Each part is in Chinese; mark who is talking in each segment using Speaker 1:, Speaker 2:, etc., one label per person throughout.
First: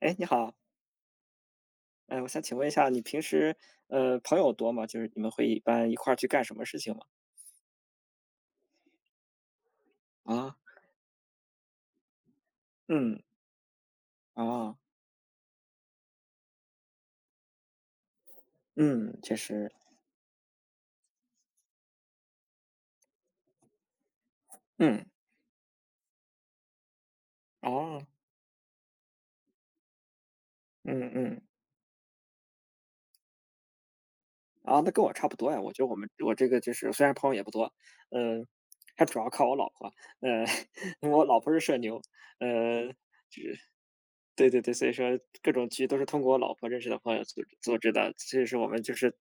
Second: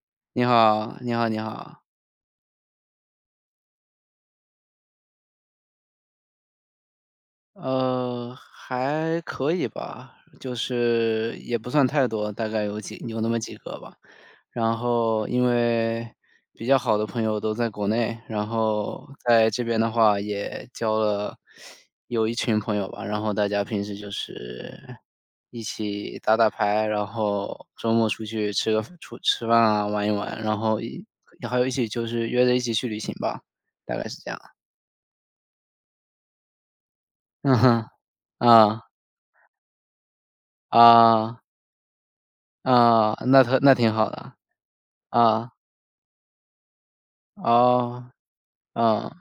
Speaker 1: 哎，你
Speaker 2: 你
Speaker 1: 好。
Speaker 2: 好，你好，你好。
Speaker 1: 哎，我想请问一下，你平时朋友多吗？就是你们会一般一块儿去干什么事情吗？
Speaker 2: 还可以吧，
Speaker 1: 啊。
Speaker 2: 就是也不算太多，大概有几
Speaker 1: 嗯。
Speaker 2: 有那么几个吧。
Speaker 1: 啊。
Speaker 2: 然后因为比较好的朋友都在国内，然后
Speaker 1: 嗯，确
Speaker 2: 在这
Speaker 1: 实。
Speaker 2: 边的话也交了有一群朋友吧，然后大家平时就是
Speaker 1: 嗯。
Speaker 2: 一起打打牌，然后周
Speaker 1: 哦。
Speaker 2: 末出去吃个出吃饭啊，玩一玩，然后一
Speaker 1: 嗯嗯。
Speaker 2: 还有一起就是约着一起去旅行吧，大概是这样。
Speaker 1: 啊，那跟我差不多呀。我觉得我这个就是虽然朋友也不
Speaker 2: 嗯
Speaker 1: 多，
Speaker 2: 哼。
Speaker 1: 嗯，
Speaker 2: 啊。
Speaker 1: 还主要靠我老婆。呃，因为我老
Speaker 2: 啊。
Speaker 1: 婆是社牛。呃，
Speaker 2: 啊，那他那挺好的。
Speaker 1: 对对对，所以说
Speaker 2: 啊。
Speaker 1: 各种局都是通过我老婆认识的朋友组织组织
Speaker 2: 哦。
Speaker 1: 的，所以我们就
Speaker 2: 嗯。
Speaker 1: 是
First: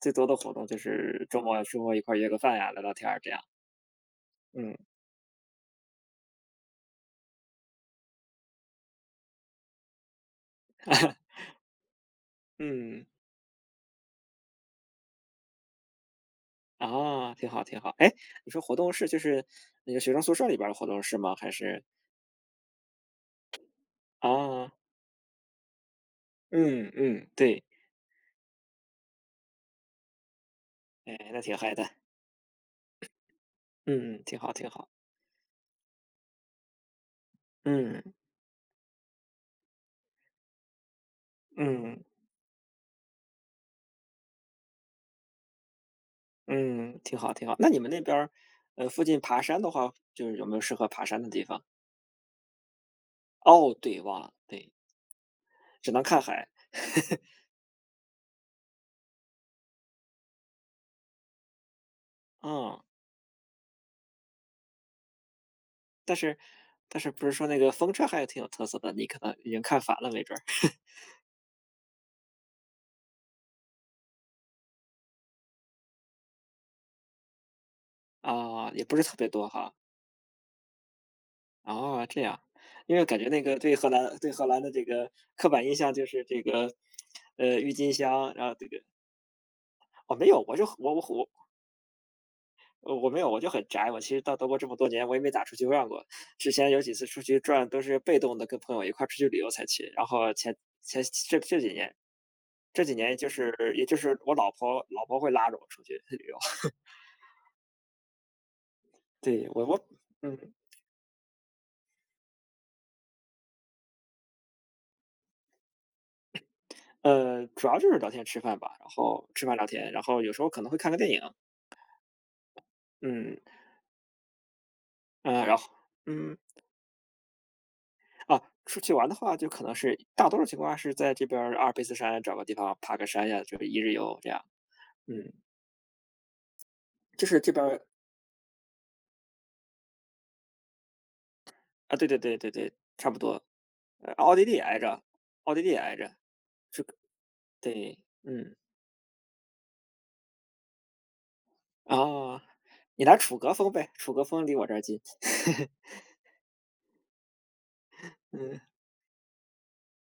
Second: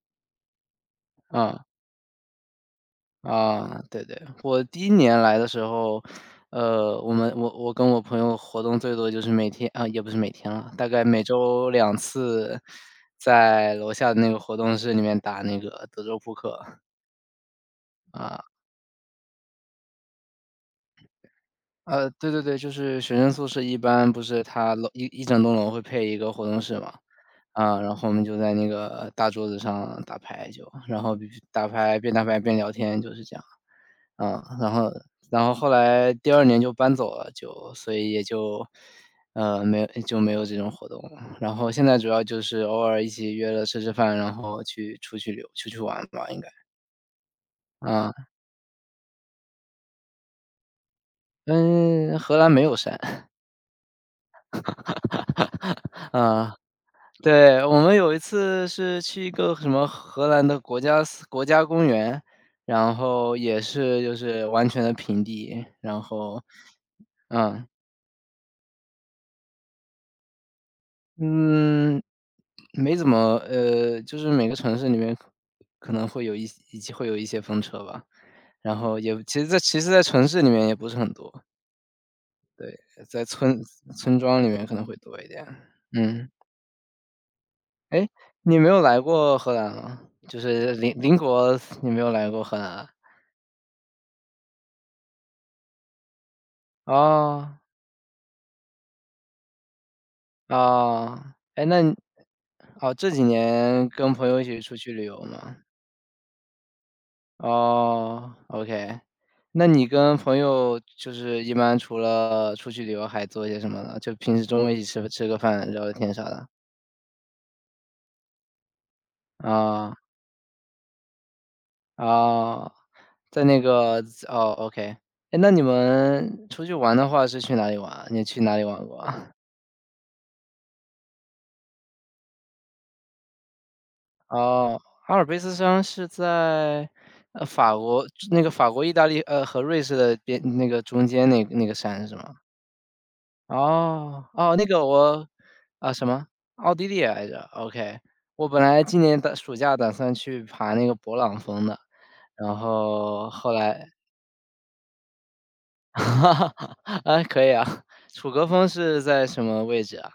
Speaker 1: 最多的活动就是周
Speaker 2: 嗯。
Speaker 1: 末周末一块儿约个饭呀，聊聊天儿这样。
Speaker 2: 啊，对对，我
Speaker 1: 嗯。
Speaker 2: 第一年来的时候，我跟我朋友活动最多就是每天啊，也不是每天了，大概每 周2次
Speaker 1: 嗯。
Speaker 2: 在楼下的那个活动室里面打那个德州扑克。
Speaker 1: 啊，挺好挺好。哎，
Speaker 2: 啊。
Speaker 1: 你说活动室就是那个学生宿舍里边儿的活动室吗？还是？
Speaker 2: 对对对，就是学生宿舍一般不是
Speaker 1: 啊，
Speaker 2: 它楼一一整栋楼会配一个活动室
Speaker 1: 嗯
Speaker 2: 嘛。
Speaker 1: 嗯，对。
Speaker 2: 啊，然后我们就在那个大桌子上打牌就，然
Speaker 1: 哎，
Speaker 2: 后
Speaker 1: 那挺
Speaker 2: 打
Speaker 1: 嗨的。
Speaker 2: 牌边打牌边聊天就是这样。
Speaker 1: 嗯，挺
Speaker 2: 啊，
Speaker 1: 好挺
Speaker 2: 然
Speaker 1: 好。
Speaker 2: 后然后后来第二年就搬走了，就所以
Speaker 1: 嗯
Speaker 2: 也就，没有这种活动了，然后现在
Speaker 1: 嗯。
Speaker 2: 主要就是偶尔一起约了吃吃饭，然后去出去溜出去玩吧应该。
Speaker 1: 嗯，挺好挺好。那你们那
Speaker 2: 啊。
Speaker 1: 边儿，附近爬山的话，就是有没有适合爬山的地方？
Speaker 2: 嗯，荷兰没有山。
Speaker 1: 哦，对，忘了，对，只能 看海。
Speaker 2: 啊。对，我们有一次是去一个什么荷兰的国家公园，
Speaker 1: 嗯，
Speaker 2: 然后也是就是完全的平地，然
Speaker 1: 但是
Speaker 2: 后，
Speaker 1: 但是不是说那
Speaker 2: 嗯
Speaker 1: 个风车还挺有特色的，你可能已经看烦了没准儿。
Speaker 2: 嗯，没怎么呃，就是每个城市里面可能会有一些风车吧，
Speaker 1: 啊，
Speaker 2: 然
Speaker 1: 也不
Speaker 2: 后
Speaker 1: 是特
Speaker 2: 也
Speaker 1: 别
Speaker 2: 其实
Speaker 1: 多
Speaker 2: 在，
Speaker 1: 哈。
Speaker 2: 其实，在城市里面也不是很多，
Speaker 1: 哦，这样。因为感
Speaker 2: 在
Speaker 1: 觉那个
Speaker 2: 村
Speaker 1: 对荷兰
Speaker 2: 村
Speaker 1: 对
Speaker 2: 庄
Speaker 1: 荷
Speaker 2: 里
Speaker 1: 兰
Speaker 2: 面
Speaker 1: 的
Speaker 2: 可
Speaker 1: 这
Speaker 2: 能会
Speaker 1: 个
Speaker 2: 多一点。
Speaker 1: 刻板印象就是
Speaker 2: 嗯。
Speaker 1: 这个，郁金
Speaker 2: 哎，
Speaker 1: 香，然后
Speaker 2: 你
Speaker 1: 这
Speaker 2: 没
Speaker 1: 个
Speaker 2: 有来过荷兰吗？
Speaker 1: 哦。没有，
Speaker 2: 就
Speaker 1: 我就
Speaker 2: 是
Speaker 1: 我
Speaker 2: 邻
Speaker 1: 我
Speaker 2: 邻
Speaker 1: 我
Speaker 2: 国，你没有来过荷兰啊？
Speaker 1: 呃我没有，我就很宅。我其实到德国这么多年，我也没咋出去转过。之前有几次出去
Speaker 2: 哦，
Speaker 1: 转都是被动的，跟朋友一块儿出去旅游才去。然后前前
Speaker 2: 哦。
Speaker 1: 这这
Speaker 2: 哎，
Speaker 1: 几
Speaker 2: 那
Speaker 1: 年，
Speaker 2: 你
Speaker 1: 这几
Speaker 2: 哦，这
Speaker 1: 年
Speaker 2: 几
Speaker 1: 就是也
Speaker 2: 年
Speaker 1: 就
Speaker 2: 跟
Speaker 1: 是
Speaker 2: 朋
Speaker 1: 我
Speaker 2: 友一
Speaker 1: 老
Speaker 2: 起出
Speaker 1: 婆
Speaker 2: 去
Speaker 1: 老
Speaker 2: 旅
Speaker 1: 婆
Speaker 2: 游
Speaker 1: 会拉着
Speaker 2: 吗？
Speaker 1: 我出去旅游。
Speaker 2: 哦，OK。
Speaker 1: 对。我
Speaker 2: 那
Speaker 1: 我
Speaker 2: 你跟朋
Speaker 1: 嗯
Speaker 2: 友就是一般除了出去旅游还做些什么呢？就平时中午一起吃个饭、聊聊天啥的。
Speaker 1: 呃，主要就是聊天吃饭吧，然后吃饭聊天，
Speaker 2: 啊。
Speaker 1: 然后有时候可能会看个电影。
Speaker 2: 啊，
Speaker 1: 嗯。
Speaker 2: 在那个哦，OK。哎，
Speaker 1: 嗯，
Speaker 2: 那
Speaker 1: 然
Speaker 2: 你
Speaker 1: 后，嗯。
Speaker 2: 们出去玩的话是去哪里玩啊？你
Speaker 1: 啊，
Speaker 2: 去哪里
Speaker 1: 出
Speaker 2: 玩
Speaker 1: 去
Speaker 2: 过
Speaker 1: 玩的
Speaker 2: 啊？
Speaker 1: 话，就可能是大多数情况下是在这边儿阿尔卑斯山找个地方爬个山呀，就是一日游这样。
Speaker 2: 哦，阿尔
Speaker 1: 嗯，
Speaker 2: 卑斯山是在，
Speaker 1: 就是这边
Speaker 2: 法
Speaker 1: 儿。
Speaker 2: 国那个法国、意大利，和瑞士的边那个中间那那个
Speaker 1: 啊，
Speaker 2: 山
Speaker 1: 对
Speaker 2: 是
Speaker 1: 对
Speaker 2: 吗？
Speaker 1: 对对对，差不多。
Speaker 2: 哦，
Speaker 1: 奥地
Speaker 2: 哦，
Speaker 1: 利
Speaker 2: 那
Speaker 1: 挨
Speaker 2: 个
Speaker 1: 着，
Speaker 2: 我
Speaker 1: 奥地利
Speaker 2: 啊，
Speaker 1: 挨
Speaker 2: 什
Speaker 1: 着，
Speaker 2: 么？奥地利来着
Speaker 1: 对。
Speaker 2: ，OK。我
Speaker 1: 嗯。
Speaker 2: 本来今年的暑假打算去爬那个勃朗峰的，
Speaker 1: 啊，
Speaker 2: 然
Speaker 1: 你来
Speaker 2: 后
Speaker 1: 楚
Speaker 2: 后
Speaker 1: 格峰
Speaker 2: 来。
Speaker 1: 呗，楚格峰离我这儿近。
Speaker 2: 啊，可以啊。楚格
Speaker 1: 嗯，
Speaker 2: 峰是在什么位置啊？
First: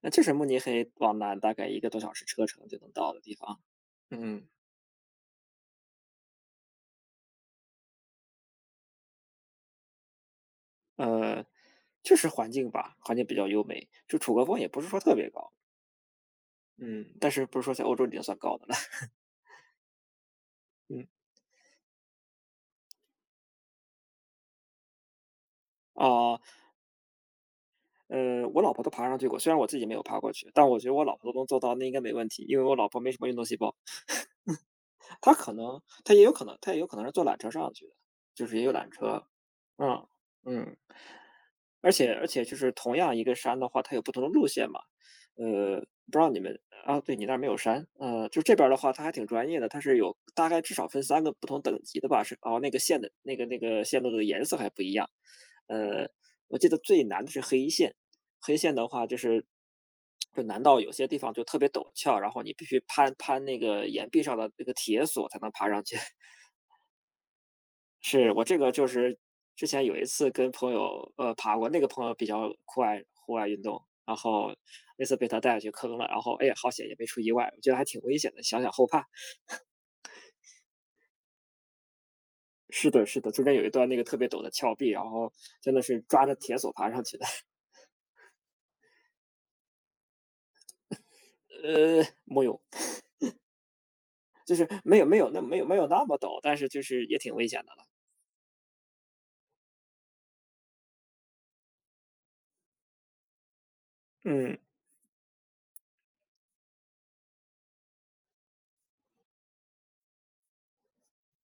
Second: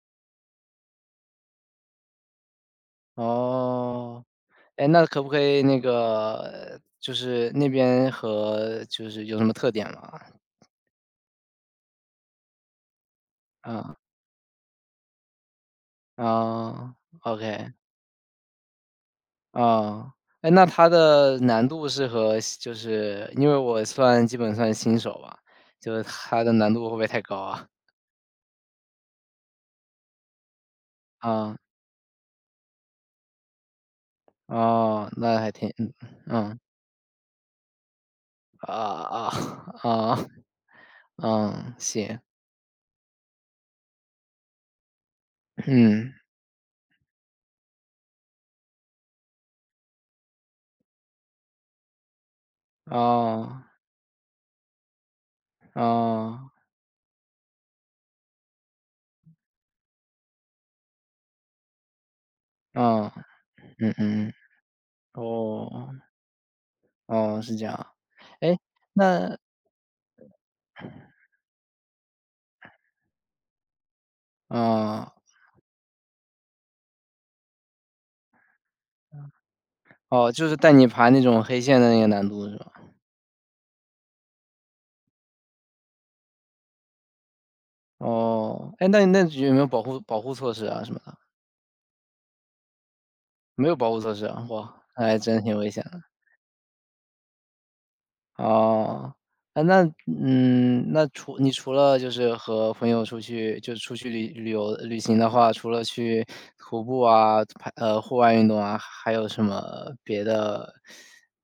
Speaker 1: 那就是慕尼黑往南大概一个多小时车程就能到的地方。
Speaker 2: 哦。
Speaker 1: 嗯。
Speaker 2: 哎，那可不可以那个就是那边和就是有什么特点吗？
Speaker 1: 呃，确实环境吧，环境比较优美，
Speaker 2: 嗯。
Speaker 1: 就楚格峰也不是说特别高。
Speaker 2: 啊
Speaker 1: 嗯，但
Speaker 2: o
Speaker 1: 是不是
Speaker 2: k
Speaker 1: 说在欧洲已经算高的了。
Speaker 2: 啊，哎，那它
Speaker 1: 嗯。
Speaker 2: 的难度是和就是因为我算基本算新手吧，就是
Speaker 1: 啊。
Speaker 2: 它的难度会不会太高啊？
Speaker 1: 我老婆都爬上去过，虽然我自己没有爬过去，但我觉得我老婆都能
Speaker 2: 啊。
Speaker 1: 做到，那应该没问题，因为我老婆没什么运动细胞。
Speaker 2: 哦，
Speaker 1: 她
Speaker 2: 那还
Speaker 1: 可
Speaker 2: 挺，
Speaker 1: 能，
Speaker 2: 嗯
Speaker 1: 她也有可能，
Speaker 2: 嗯。
Speaker 1: 她也有可能是坐缆车上去的，就是也有缆车。
Speaker 2: 啊啊
Speaker 1: 嗯。
Speaker 2: 啊。
Speaker 1: 嗯。
Speaker 2: 嗯，
Speaker 1: 而且
Speaker 2: 行。
Speaker 1: 而且就是同样一个山的话，它有不同的路线嘛。呃，不
Speaker 2: 嗯。
Speaker 1: 知道你们啊，对，你那儿没有山。就这边儿的话，它还挺专业的，它是有大概至少分三个不同等级的吧，是哦，那个线的那个那
Speaker 2: 啊
Speaker 1: 个线路的颜色还不一样。呃，
Speaker 2: 啊
Speaker 1: 我记得最难的是黑线，黑线的话就是就难到有些地方就特别陡峭，然后你必须
Speaker 2: 哦。
Speaker 1: 攀攀那个
Speaker 2: 嗯
Speaker 1: 岩壁
Speaker 2: 嗯。
Speaker 1: 上的那个铁索才能爬上
Speaker 2: 哦
Speaker 1: 去。
Speaker 2: 哦，是这样啊。
Speaker 1: 是，我这
Speaker 2: 哎，
Speaker 1: 个就是
Speaker 2: 那，
Speaker 1: 之前有一次跟朋友，爬过，那个朋友比较酷爱户外运动，然后那
Speaker 2: 啊
Speaker 1: 次被他带去坑了，然后哎呀，好险也没出意外，我觉得还挺危险的，想想后怕。
Speaker 2: 哦，就是带你爬那种黑线的那个难度是吧？
Speaker 1: 是的，是的，中间有一段那个特别陡的峭壁，然后真的是抓着铁索爬上去的。
Speaker 2: 哦。哎，那那有没有保护措施啊什么的？
Speaker 1: 没有，
Speaker 2: 没有保护措施啊，
Speaker 1: 就是
Speaker 2: 哇，那还真挺危
Speaker 1: 没
Speaker 2: 险
Speaker 1: 有
Speaker 2: 的。
Speaker 1: 那么陡，但是就是也挺危险的了。
Speaker 2: 哦。啊，那嗯，那除了就是和朋友出去，就出去
Speaker 1: 嗯
Speaker 2: 旅行的话，除了去徒步啊，户外运动啊，还有什么别的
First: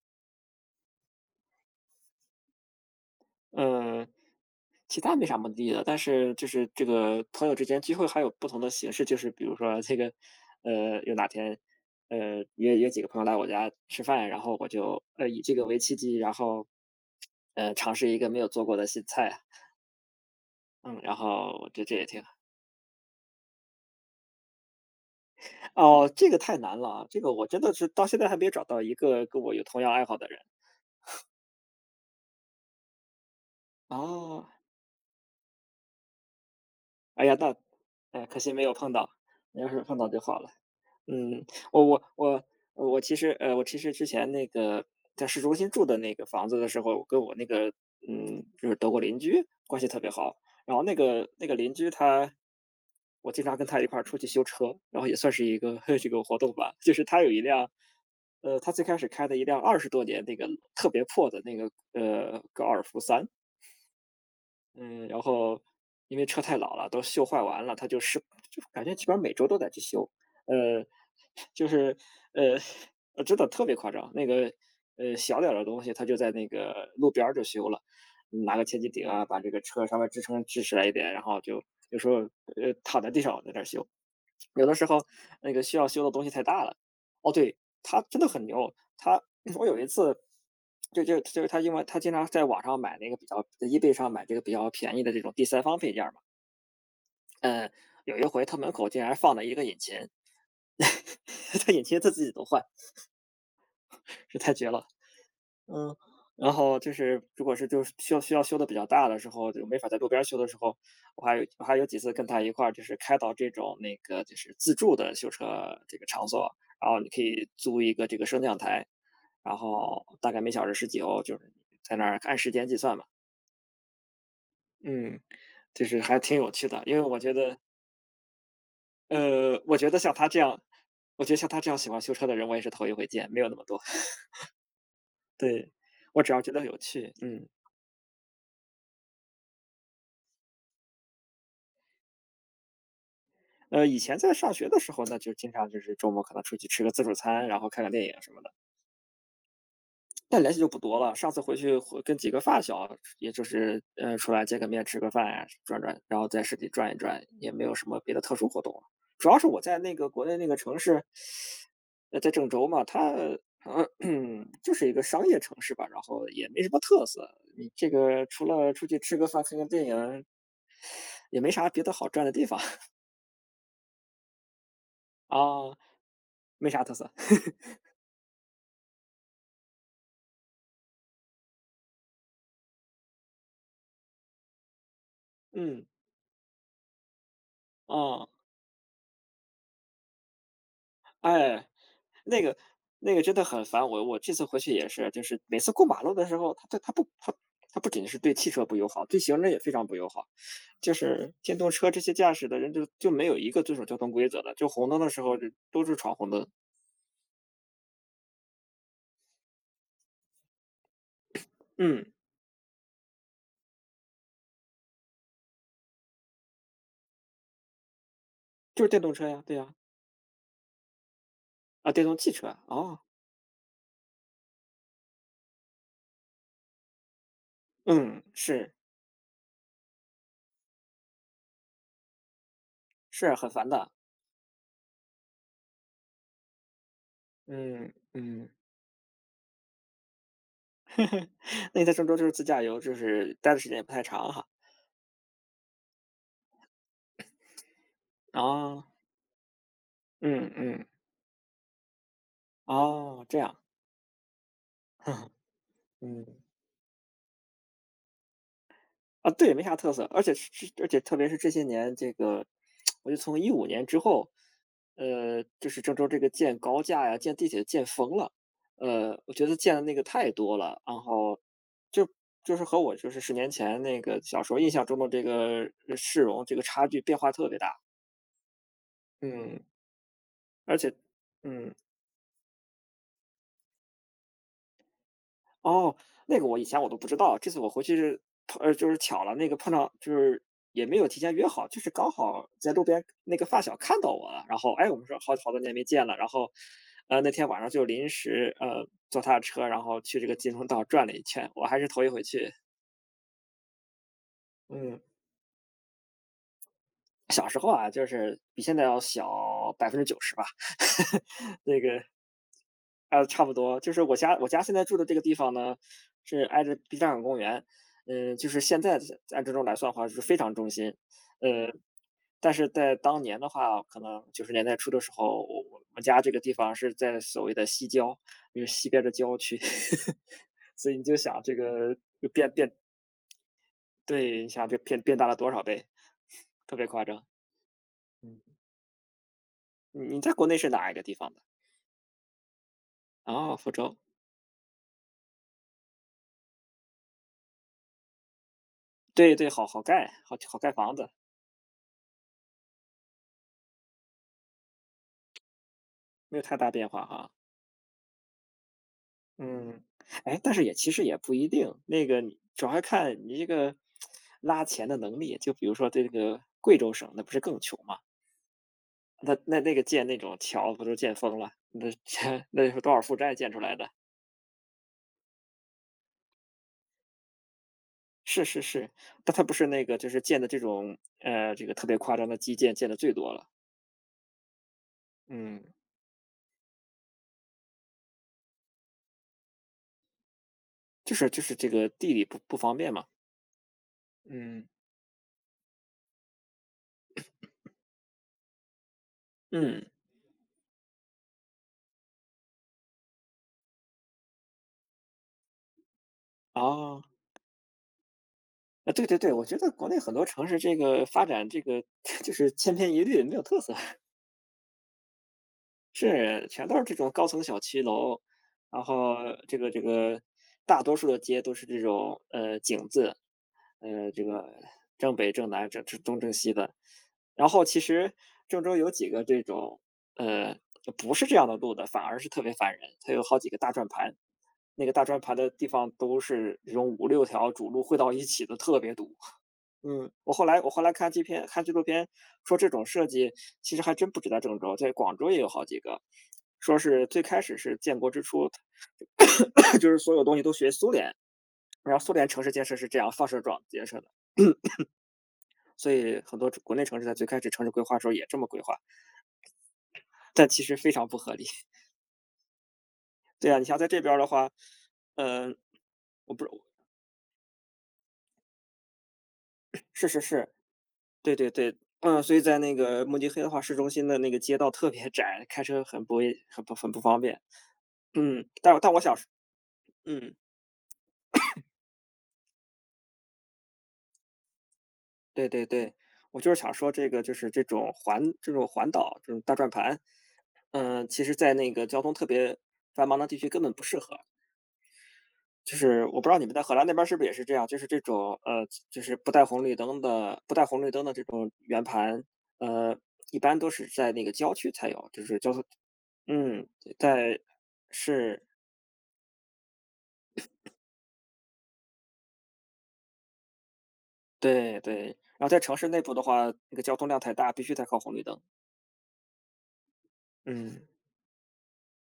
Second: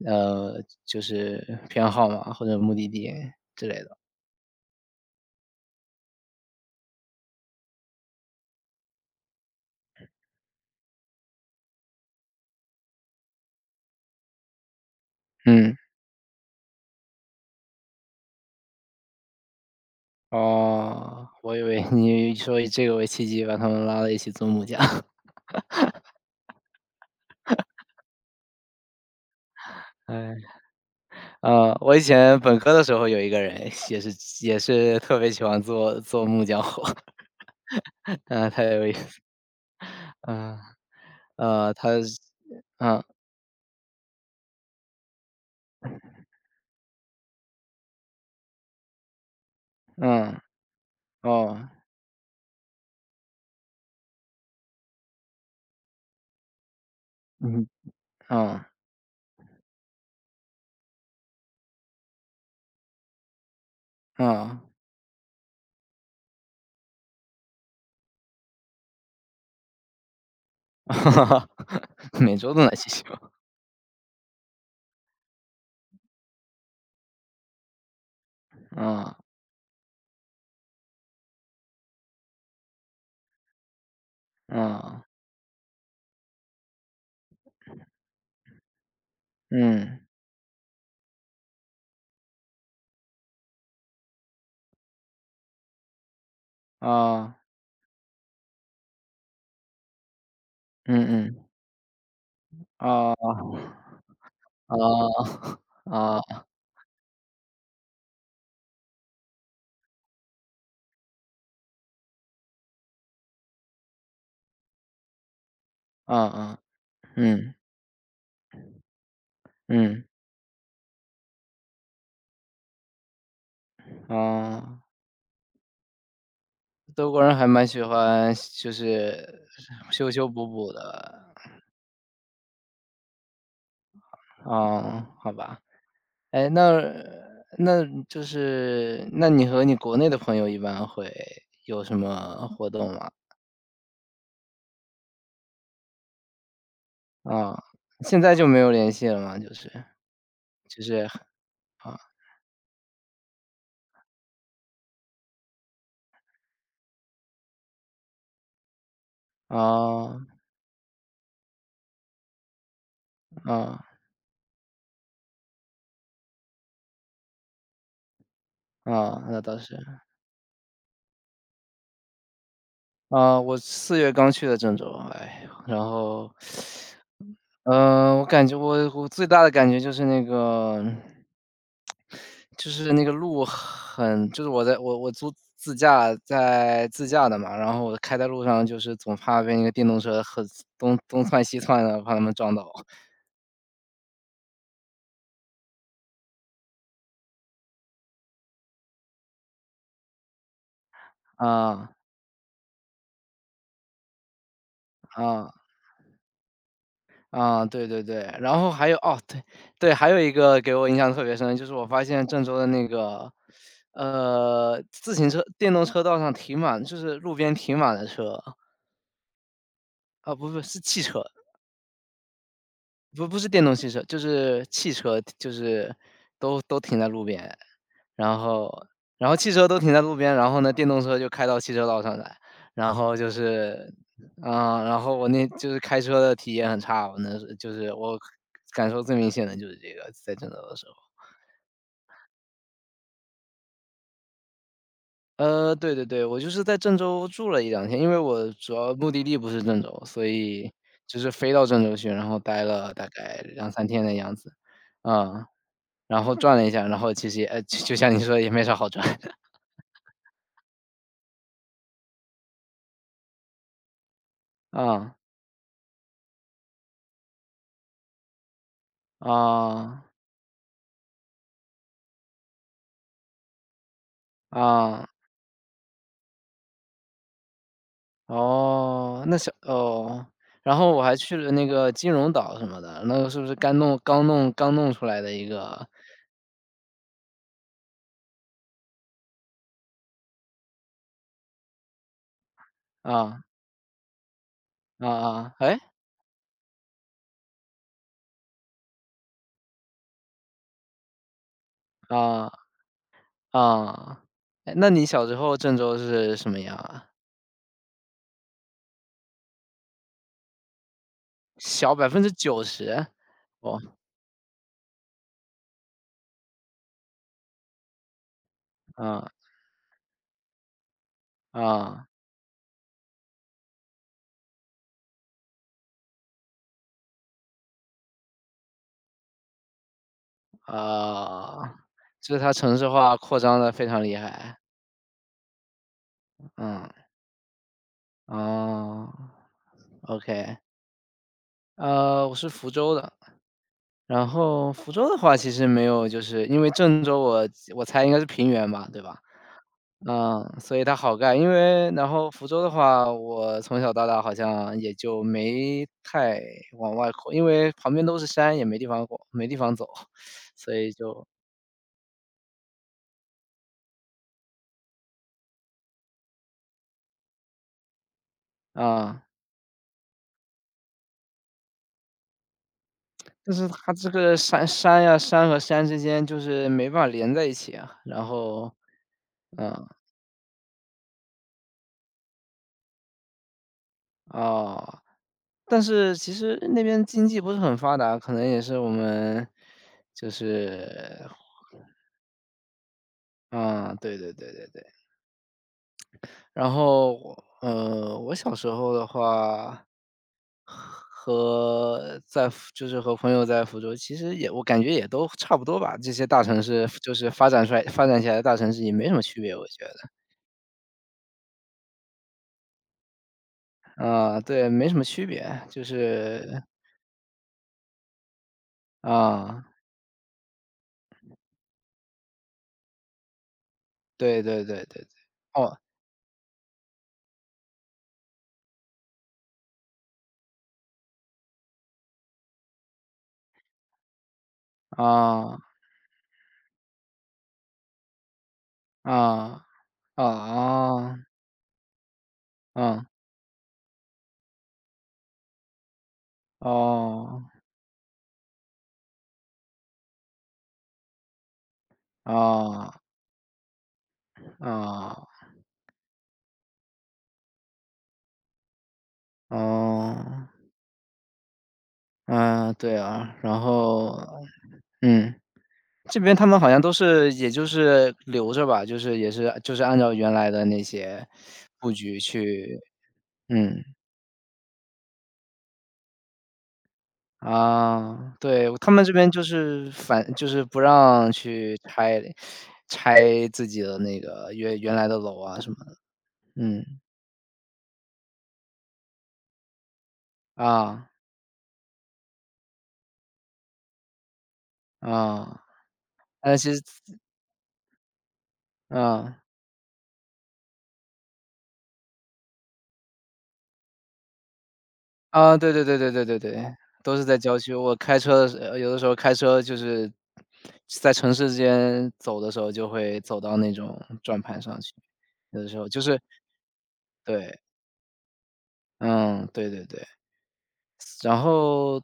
Speaker 2: 呃，就是偏好吗？或者目的地之类的？
Speaker 1: 嗯。其他没啥目的地的，但是就是这个朋友之间聚会还有不同的形式，就是比如说这个，有哪天，约约几个朋友来我家吃饭，然后我就以这个
Speaker 2: 嗯。
Speaker 1: 为契机，然后尝试一个没有做过的新菜。嗯，然
Speaker 2: 哦，
Speaker 1: 后
Speaker 2: 我以
Speaker 1: 我觉得
Speaker 2: 为
Speaker 1: 这也挺
Speaker 2: 你说以这个为契机，把他们拉到一起做木匠。
Speaker 1: 哦，这个太难了啊，这个我真的是到现在还没有找到一个跟我有 同样爱好的
Speaker 2: 哎。
Speaker 1: 人
Speaker 2: 我以前本科的时候有一个人也是
Speaker 1: 哦。
Speaker 2: 特别喜欢做木匠活。
Speaker 1: 哎呀，那 哎可
Speaker 2: 嗯，
Speaker 1: 惜没
Speaker 2: 他
Speaker 1: 有
Speaker 2: 有
Speaker 1: 碰
Speaker 2: 一
Speaker 1: 到，要是碰到就好了。
Speaker 2: 嗯，
Speaker 1: 嗯。我
Speaker 2: 他
Speaker 1: 我我我
Speaker 2: 嗯，
Speaker 1: 其实呃，我其实之前那个在市中心住的那个房子的时候，我跟我那个就是德国邻居关系特别好。
Speaker 2: 嗯，
Speaker 1: 然后那个
Speaker 2: 哦，
Speaker 1: 邻居他，我经常跟他一块儿出去修车，然后也算是一个 这个活动吧。就是他有一
Speaker 2: 嗯，
Speaker 1: 辆，
Speaker 2: 嗯，
Speaker 1: 他最开始开的一辆20多年那个特别破的那个高尔夫三。
Speaker 2: 嗯。
Speaker 1: 嗯。然后因为车太老了，都锈坏完了，他就是就感觉基本上每周都得去修。呃，就是，
Speaker 2: 每周
Speaker 1: 呃，
Speaker 2: 都来进行。
Speaker 1: 真的特别夸张。那个，小点儿的东西，他就在那个路边儿就修了，拿个千斤顶
Speaker 2: 嗯。
Speaker 1: 啊，把这个车稍微支撑支持来一点，然后就有时候躺在地上在那儿修，有的时候
Speaker 2: 嗯。
Speaker 1: 那个需要修的东西太大了。哦，对，他真的很牛。他 我有一
Speaker 2: 嗯。
Speaker 1: 次，就是他因为他经常在网上买那个比较在 eBay 上买这个比较便宜的这种第三方配件儿嘛。
Speaker 2: 哦。
Speaker 1: 嗯，有一回他门口竟然放了一个引擎。
Speaker 2: 嗯嗯。
Speaker 1: 他引擎他自己都换。
Speaker 2: 啊
Speaker 1: 是太绝了。嗯。然后就是如果是就是需要修的比较大的时候，就没法在路边儿修的时候，我还有几次跟他一块儿就是开到这种那个就是自助的修车
Speaker 2: 嗯嗯。嗯。嗯。
Speaker 1: 这个
Speaker 2: 啊啊
Speaker 1: 场
Speaker 2: 啊
Speaker 1: 所，然后你
Speaker 2: 啊
Speaker 1: 可以
Speaker 2: 嗯
Speaker 1: 租一个这个升降台，然
Speaker 2: 嗯
Speaker 1: 后大概每小时十几欧，就是在那儿按时间计算嘛。
Speaker 2: 嗯啊，
Speaker 1: 嗯，就是还挺有趣的，因为
Speaker 2: 德
Speaker 1: 我
Speaker 2: 国
Speaker 1: 觉
Speaker 2: 人还
Speaker 1: 得，
Speaker 2: 蛮喜欢就是
Speaker 1: 呃，我觉得
Speaker 2: 修
Speaker 1: 像
Speaker 2: 修
Speaker 1: 他这
Speaker 2: 补
Speaker 1: 样
Speaker 2: 补
Speaker 1: 我
Speaker 2: 的。
Speaker 1: 觉得像他这样喜欢修车的人，我也是头一回见，没有那么多。
Speaker 2: 哦，好吧。
Speaker 1: 对，我只要
Speaker 2: 哎，
Speaker 1: 觉得有
Speaker 2: 那
Speaker 1: 趣。嗯。
Speaker 2: 那就是那你和你国内的朋友一般会有什么活动吗？
Speaker 1: 以前在上学的时候呢，就经常就是周末可能出去吃个自助餐，
Speaker 2: 啊，
Speaker 1: 然后看看电影
Speaker 2: 现
Speaker 1: 什
Speaker 2: 在
Speaker 1: 么
Speaker 2: 就
Speaker 1: 的，
Speaker 2: 没有联系了吗？就是
Speaker 1: 但联系就不
Speaker 2: 就
Speaker 1: 多
Speaker 2: 是
Speaker 1: 了。上次回去
Speaker 2: 啊。
Speaker 1: 回跟几个发小，也就是出来见个面、吃个饭呀、转转，然后在市里转一转，也没有什么别的特殊活动了。主要是
Speaker 2: 啊。
Speaker 1: 我在那个国
Speaker 2: 啊。
Speaker 1: 内那个城市，在郑州嘛，它
Speaker 2: 啊。
Speaker 1: 呃 就是一个商业城市吧，然后也没什么特色。你这个除了出去吃
Speaker 2: 哦
Speaker 1: 个
Speaker 2: 那
Speaker 1: 饭、看
Speaker 2: 倒
Speaker 1: 看电
Speaker 2: 是。
Speaker 1: 影，也没啥别的好转的地方
Speaker 2: 啊，我四月刚去的郑州，哎，
Speaker 1: 啊，
Speaker 2: 然后
Speaker 1: 没啥特色。
Speaker 2: 我感觉我最大的感觉就是那个就是那个路很就是我租自
Speaker 1: 嗯。
Speaker 2: 驾自驾的嘛，然后我开
Speaker 1: 啊、
Speaker 2: 在路上就是总怕被那个电动车东窜西
Speaker 1: 哎，
Speaker 2: 窜的，怕他们
Speaker 1: 那
Speaker 2: 撞
Speaker 1: 个
Speaker 2: 到。
Speaker 1: 那个真的很烦我。我这次回去也是，就是每次过马路的时候，他对他不他他不仅是对汽车不友好，对行人也非常不友好。就是电动车
Speaker 2: 啊。
Speaker 1: 这些驾驶的人就没有一个遵守交通规则的，就红灯的时候就
Speaker 2: 啊。
Speaker 1: 都是闯红灯。
Speaker 2: 啊，对对对。然后还有哦，对。对，还有一个给我印象特别深，就是我
Speaker 1: 嗯，
Speaker 2: 发现郑州的那个，自行车电动车道上就是路边停满了车。
Speaker 1: 就是电动车呀，对呀。
Speaker 2: 啊，不不，是汽车。
Speaker 1: 啊，电动汽车啊哦。
Speaker 2: 不不是电动汽车，就是汽车，就是都停在路边，
Speaker 1: 嗯，
Speaker 2: 然后
Speaker 1: 是
Speaker 2: 然后汽车都停在路边，然后呢，电动车就开到汽车道上来，然后就
Speaker 1: 是很烦的。
Speaker 2: 是，啊，然后我那就是开车的体验很差，我那是就
Speaker 1: 嗯
Speaker 2: 是我
Speaker 1: 嗯，
Speaker 2: 感受最明显的就是这个，在郑州的时候。
Speaker 1: 那你在郑州就是自驾游，就是待的时间也不太长哈。
Speaker 2: 对对对，我就是在郑州住了一两天，因为我主
Speaker 1: 啊，
Speaker 2: 要目的地不是郑州，所
Speaker 1: 嗯
Speaker 2: 以
Speaker 1: 嗯，
Speaker 2: 就是飞到郑州去，然后待了大
Speaker 1: 哦，这
Speaker 2: 概
Speaker 1: 样。
Speaker 2: 两三天的样子。啊。然
Speaker 1: 嗯。
Speaker 2: 后转了一下，然后其实也就像你说的也没啥好转。
Speaker 1: 啊，对，没啥特色。而且特别是这些年，这个 我就从15年之后，
Speaker 2: 啊。
Speaker 1: 就是郑州这个建高架呀、建地铁建疯了。我觉得建的那个
Speaker 2: 啊。
Speaker 1: 太多了，然后就是和我就是10年前那个小时候印象中的
Speaker 2: 啊。
Speaker 1: 这个市容，这个差距变化特别大。
Speaker 2: 哦，那小
Speaker 1: 嗯。
Speaker 2: 哦，
Speaker 1: 而
Speaker 2: 然后
Speaker 1: 且
Speaker 2: 我还去了那
Speaker 1: 嗯。
Speaker 2: 个金融岛什么的，那个是不是刚弄出来的一个
Speaker 1: 哦，那个我以前我都不知道，这次我回去是就是巧了，那个碰到就是也没有提前约好，就是刚好在路边那
Speaker 2: 啊。
Speaker 1: 个发小看到我了。然后哎，我们
Speaker 2: 啊
Speaker 1: 说好好
Speaker 2: 啊。
Speaker 1: 多年
Speaker 2: 哎
Speaker 1: 没见了。然后那天晚上就临时坐他的车，然后去这个金钟道转了一圈，我还是头一回
Speaker 2: 啊。
Speaker 1: 去。
Speaker 2: 啊。诶，那
Speaker 1: 嗯，
Speaker 2: 你小时候郑州是什么样啊？
Speaker 1: 小时候啊，就是比现在要小90%吧。那
Speaker 2: 小
Speaker 1: 个
Speaker 2: 90%？
Speaker 1: 啊，差不多，
Speaker 2: 哦。
Speaker 1: 就是我家现在住的这个地方呢，是挨着 B 站港公园。嗯，就是现在是
Speaker 2: 啊。
Speaker 1: 按这种来算的话，就是非常中心。呃，
Speaker 2: 啊。
Speaker 1: 但是在当年的话，可能90年代初的时候，我们家这个地方是在所谓的西郊，因为西边的郊区。所以你就想这
Speaker 2: 啊。
Speaker 1: 个就
Speaker 2: 就是
Speaker 1: 变
Speaker 2: 它
Speaker 1: 变，
Speaker 2: 城市化扩张的非常厉
Speaker 1: 对，你
Speaker 2: 害。
Speaker 1: 想这变大了多少倍，特别
Speaker 2: 嗯。
Speaker 1: 夸张。嗯，
Speaker 2: 哦。
Speaker 1: 你在国内
Speaker 2: OK。
Speaker 1: 是哪一个地方的？
Speaker 2: 我是福州的，
Speaker 1: 哦，福州。
Speaker 2: 然后福州的话其实没有，就是因为郑州我我猜应该是平原吧，对吧？
Speaker 1: 对对，好好盖，好
Speaker 2: 嗯，
Speaker 1: 好盖
Speaker 2: 所以
Speaker 1: 房
Speaker 2: 它
Speaker 1: 子。
Speaker 2: 好盖，因为然后福州的话，我从小到大好像也就没
Speaker 1: 没
Speaker 2: 太
Speaker 1: 有太大变
Speaker 2: 往
Speaker 1: 化
Speaker 2: 外
Speaker 1: 哈。
Speaker 2: 扩，因为旁边都是山，也没地方过，没地方
Speaker 1: 嗯，
Speaker 2: 走，
Speaker 1: 哎，但是也
Speaker 2: 所
Speaker 1: 其
Speaker 2: 以
Speaker 1: 实也
Speaker 2: 就
Speaker 1: 不一定。那个你主要看你这个拉钱的能力。就比如说这个贵州省，那不是更穷吗？
Speaker 2: 啊，
Speaker 1: 那那个建那种桥不都建疯了？那 那是多少负债建
Speaker 2: 但
Speaker 1: 出
Speaker 2: 是
Speaker 1: 来的？
Speaker 2: 它这个山呀、山和山之间就是没办法连在一起啊，然
Speaker 1: 是是
Speaker 2: 后
Speaker 1: 是。但它不是那
Speaker 2: 嗯，
Speaker 1: 个就是建的这种这个特别夸张的基建建的最多了。
Speaker 2: 哦，
Speaker 1: 嗯，
Speaker 2: 但是其实那边经济不是很发达，可能也是我们就
Speaker 1: 就
Speaker 2: 是
Speaker 1: 是就是这个地理不方便嘛。
Speaker 2: 啊，对对对
Speaker 1: 嗯
Speaker 2: 对对。然后我小时候的话，
Speaker 1: 嗯。
Speaker 2: 和就是和朋友在福州，其实也我感觉也都差不多吧。这些大城市
Speaker 1: 哦。
Speaker 2: 就是发展起来的大城市也
Speaker 1: 啊，对
Speaker 2: 没什
Speaker 1: 对
Speaker 2: 么
Speaker 1: 对，
Speaker 2: 区
Speaker 1: 我
Speaker 2: 别，
Speaker 1: 觉
Speaker 2: 我
Speaker 1: 得
Speaker 2: 觉
Speaker 1: 国
Speaker 2: 得。
Speaker 1: 内很多城市这个发展这个 就是千篇一律，没有特色。
Speaker 2: 啊，对，没什么区别，就
Speaker 1: 是，
Speaker 2: 是
Speaker 1: 全都是这种高层小区楼，然后这
Speaker 2: 啊，
Speaker 1: 个这个大多数的街都是这种井字。呃这
Speaker 2: 对
Speaker 1: 个
Speaker 2: 对对对对。
Speaker 1: 正北、正南、
Speaker 2: 哦。
Speaker 1: 正东、正西的。然后其实郑州有几个这种呃不是这样的路的，反而是特别烦人。它有好几个大转盘，那个大转盘的
Speaker 2: 啊。
Speaker 1: 地方都是这种五六条主路汇到一起的，特别堵。
Speaker 2: 啊。
Speaker 1: 嗯，
Speaker 2: 啊。
Speaker 1: 我后来看
Speaker 2: 啊。
Speaker 1: 纪录片，说这种设
Speaker 2: 嗯。
Speaker 1: 计其实还真不止在郑州，在广州也有好几个。说是最开
Speaker 2: 哦。
Speaker 1: 始是建国之初，就是所有东西都学苏联，然后苏联城市建设是
Speaker 2: 哦。
Speaker 1: 这样放射状建设的。
Speaker 2: 哦。
Speaker 1: 所以很多国内城市在最开始城市规划的时候也这么规划，
Speaker 2: 哦。
Speaker 1: 但其实非常不合理。
Speaker 2: 嗯，对啊，
Speaker 1: 对啊，
Speaker 2: 然
Speaker 1: 你像在这边
Speaker 2: 后
Speaker 1: 儿的话，
Speaker 2: 嗯，
Speaker 1: 嗯，
Speaker 2: 这
Speaker 1: 我
Speaker 2: 边
Speaker 1: 不
Speaker 2: 他
Speaker 1: 是，
Speaker 2: 们好像都是也就是留着吧，就是也是就是按
Speaker 1: 是
Speaker 2: 照
Speaker 1: 是
Speaker 2: 原
Speaker 1: 是，
Speaker 2: 来的那些
Speaker 1: 对对对。
Speaker 2: 布局
Speaker 1: 嗯，所以在那
Speaker 2: 去
Speaker 1: 个慕尼黑的话，市
Speaker 2: 嗯，
Speaker 1: 中心的那个街道特别窄，开车很不卫很不很不方便。
Speaker 2: 啊，
Speaker 1: 嗯，
Speaker 2: 对，
Speaker 1: 但
Speaker 2: 他
Speaker 1: 但我
Speaker 2: 们这
Speaker 1: 想说。
Speaker 2: 边就是
Speaker 1: 嗯，
Speaker 2: 反就是不让去拆自己的那个原来的楼
Speaker 1: 对
Speaker 2: 啊
Speaker 1: 对
Speaker 2: 什么的。
Speaker 1: 对，我就是想
Speaker 2: 嗯。
Speaker 1: 说这个就是这种环岛这种大转盘。嗯，
Speaker 2: 啊。
Speaker 1: 其实在那个交通特别繁忙的地区根本不适合。
Speaker 2: 啊，
Speaker 1: 就是我不知道你们
Speaker 2: 但
Speaker 1: 在荷
Speaker 2: 是
Speaker 1: 兰
Speaker 2: 其
Speaker 1: 那边儿是
Speaker 2: 实
Speaker 1: 不是也是这样，就是这种就是
Speaker 2: 啊。
Speaker 1: 不带
Speaker 2: 嗯
Speaker 1: 红绿灯的不带红绿灯的这种圆盘。呃，一般都是在那个郊区才有，就是交
Speaker 2: 啊，
Speaker 1: 通
Speaker 2: 对对对对对对对，
Speaker 1: 嗯，
Speaker 2: 嗯都是
Speaker 1: 在
Speaker 2: 在郊区。我开车
Speaker 1: 是，
Speaker 2: 的时候有的时候开车就是在城市之间走的时候，就会走到那种转盘
Speaker 1: 对
Speaker 2: 上去。
Speaker 1: 对。然后在
Speaker 2: 有的
Speaker 1: 城
Speaker 2: 时
Speaker 1: 市
Speaker 2: 候
Speaker 1: 内
Speaker 2: 就
Speaker 1: 部
Speaker 2: 是
Speaker 1: 的话，那个交通量太大，
Speaker 2: 对，
Speaker 1: 必须得靠红绿灯。
Speaker 2: 嗯，对对对。
Speaker 1: 嗯
Speaker 2: 然后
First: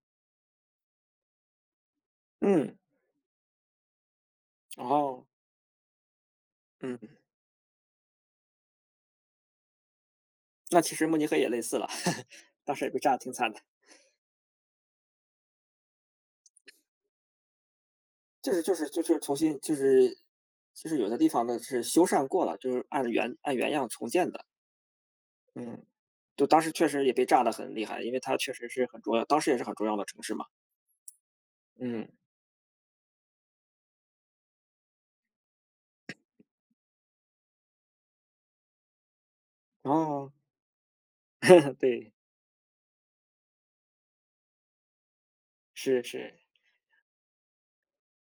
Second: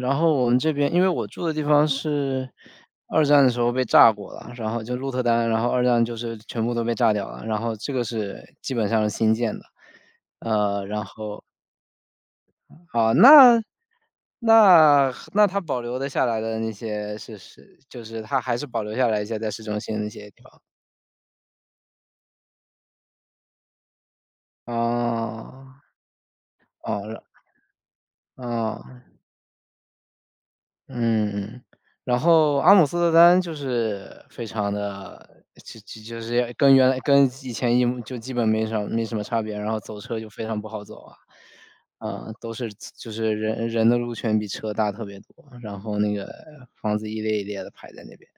Speaker 2: 然后我们这边因为我住的地方是
Speaker 1: 嗯。
Speaker 2: 二战的时候被炸过了，然后就鹿特
Speaker 1: 哦。
Speaker 2: 丹，然后二战就是全部都被
Speaker 1: 嗯，
Speaker 2: 炸掉了，然后这个是基本上是新建的。
Speaker 1: 那其
Speaker 2: 然
Speaker 1: 实慕尼黑
Speaker 2: 后
Speaker 1: 也类似了。当时也被炸
Speaker 2: 哦，
Speaker 1: 得挺惨的。
Speaker 2: 那那那它保留的下来的那些是是就是它
Speaker 1: 就
Speaker 2: 还
Speaker 1: 是
Speaker 2: 是
Speaker 1: 就
Speaker 2: 保
Speaker 1: 是
Speaker 2: 留
Speaker 1: 就
Speaker 2: 下
Speaker 1: 是
Speaker 2: 来一
Speaker 1: 重
Speaker 2: 些在
Speaker 1: 新
Speaker 2: 市
Speaker 1: 就
Speaker 2: 中心的
Speaker 1: 是
Speaker 2: 那些地方。
Speaker 1: 就是有的地方呢是修缮过了，就是按原样重建的。
Speaker 2: 哦，
Speaker 1: 嗯，就当时确实
Speaker 2: 哦，
Speaker 1: 也
Speaker 2: 然
Speaker 1: 被炸得很厉害，因为它确实
Speaker 2: 哦。
Speaker 1: 是很重要，当时也是很重要的城市嘛。
Speaker 2: 嗯。
Speaker 1: 嗯，
Speaker 2: 然后阿姆斯特丹就是非常的，就是跟原来跟以前就基本没什么差别，然后
Speaker 1: 然
Speaker 2: 走车就
Speaker 1: 后
Speaker 2: 非常不好走啊。
Speaker 1: 对，
Speaker 2: 嗯，都是就是人的路权比车大特别多，然后
Speaker 1: 是
Speaker 2: 那个
Speaker 1: 是，
Speaker 2: 房子一列一列的排在那边。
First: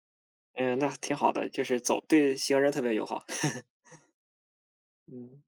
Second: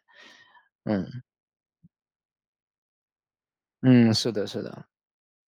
Speaker 1: 嗯，那
Speaker 2: 嗯。
Speaker 1: 挺好的，就是走对行人特别友好。
Speaker 2: 嗯，是的是的。
Speaker 1: 嗯。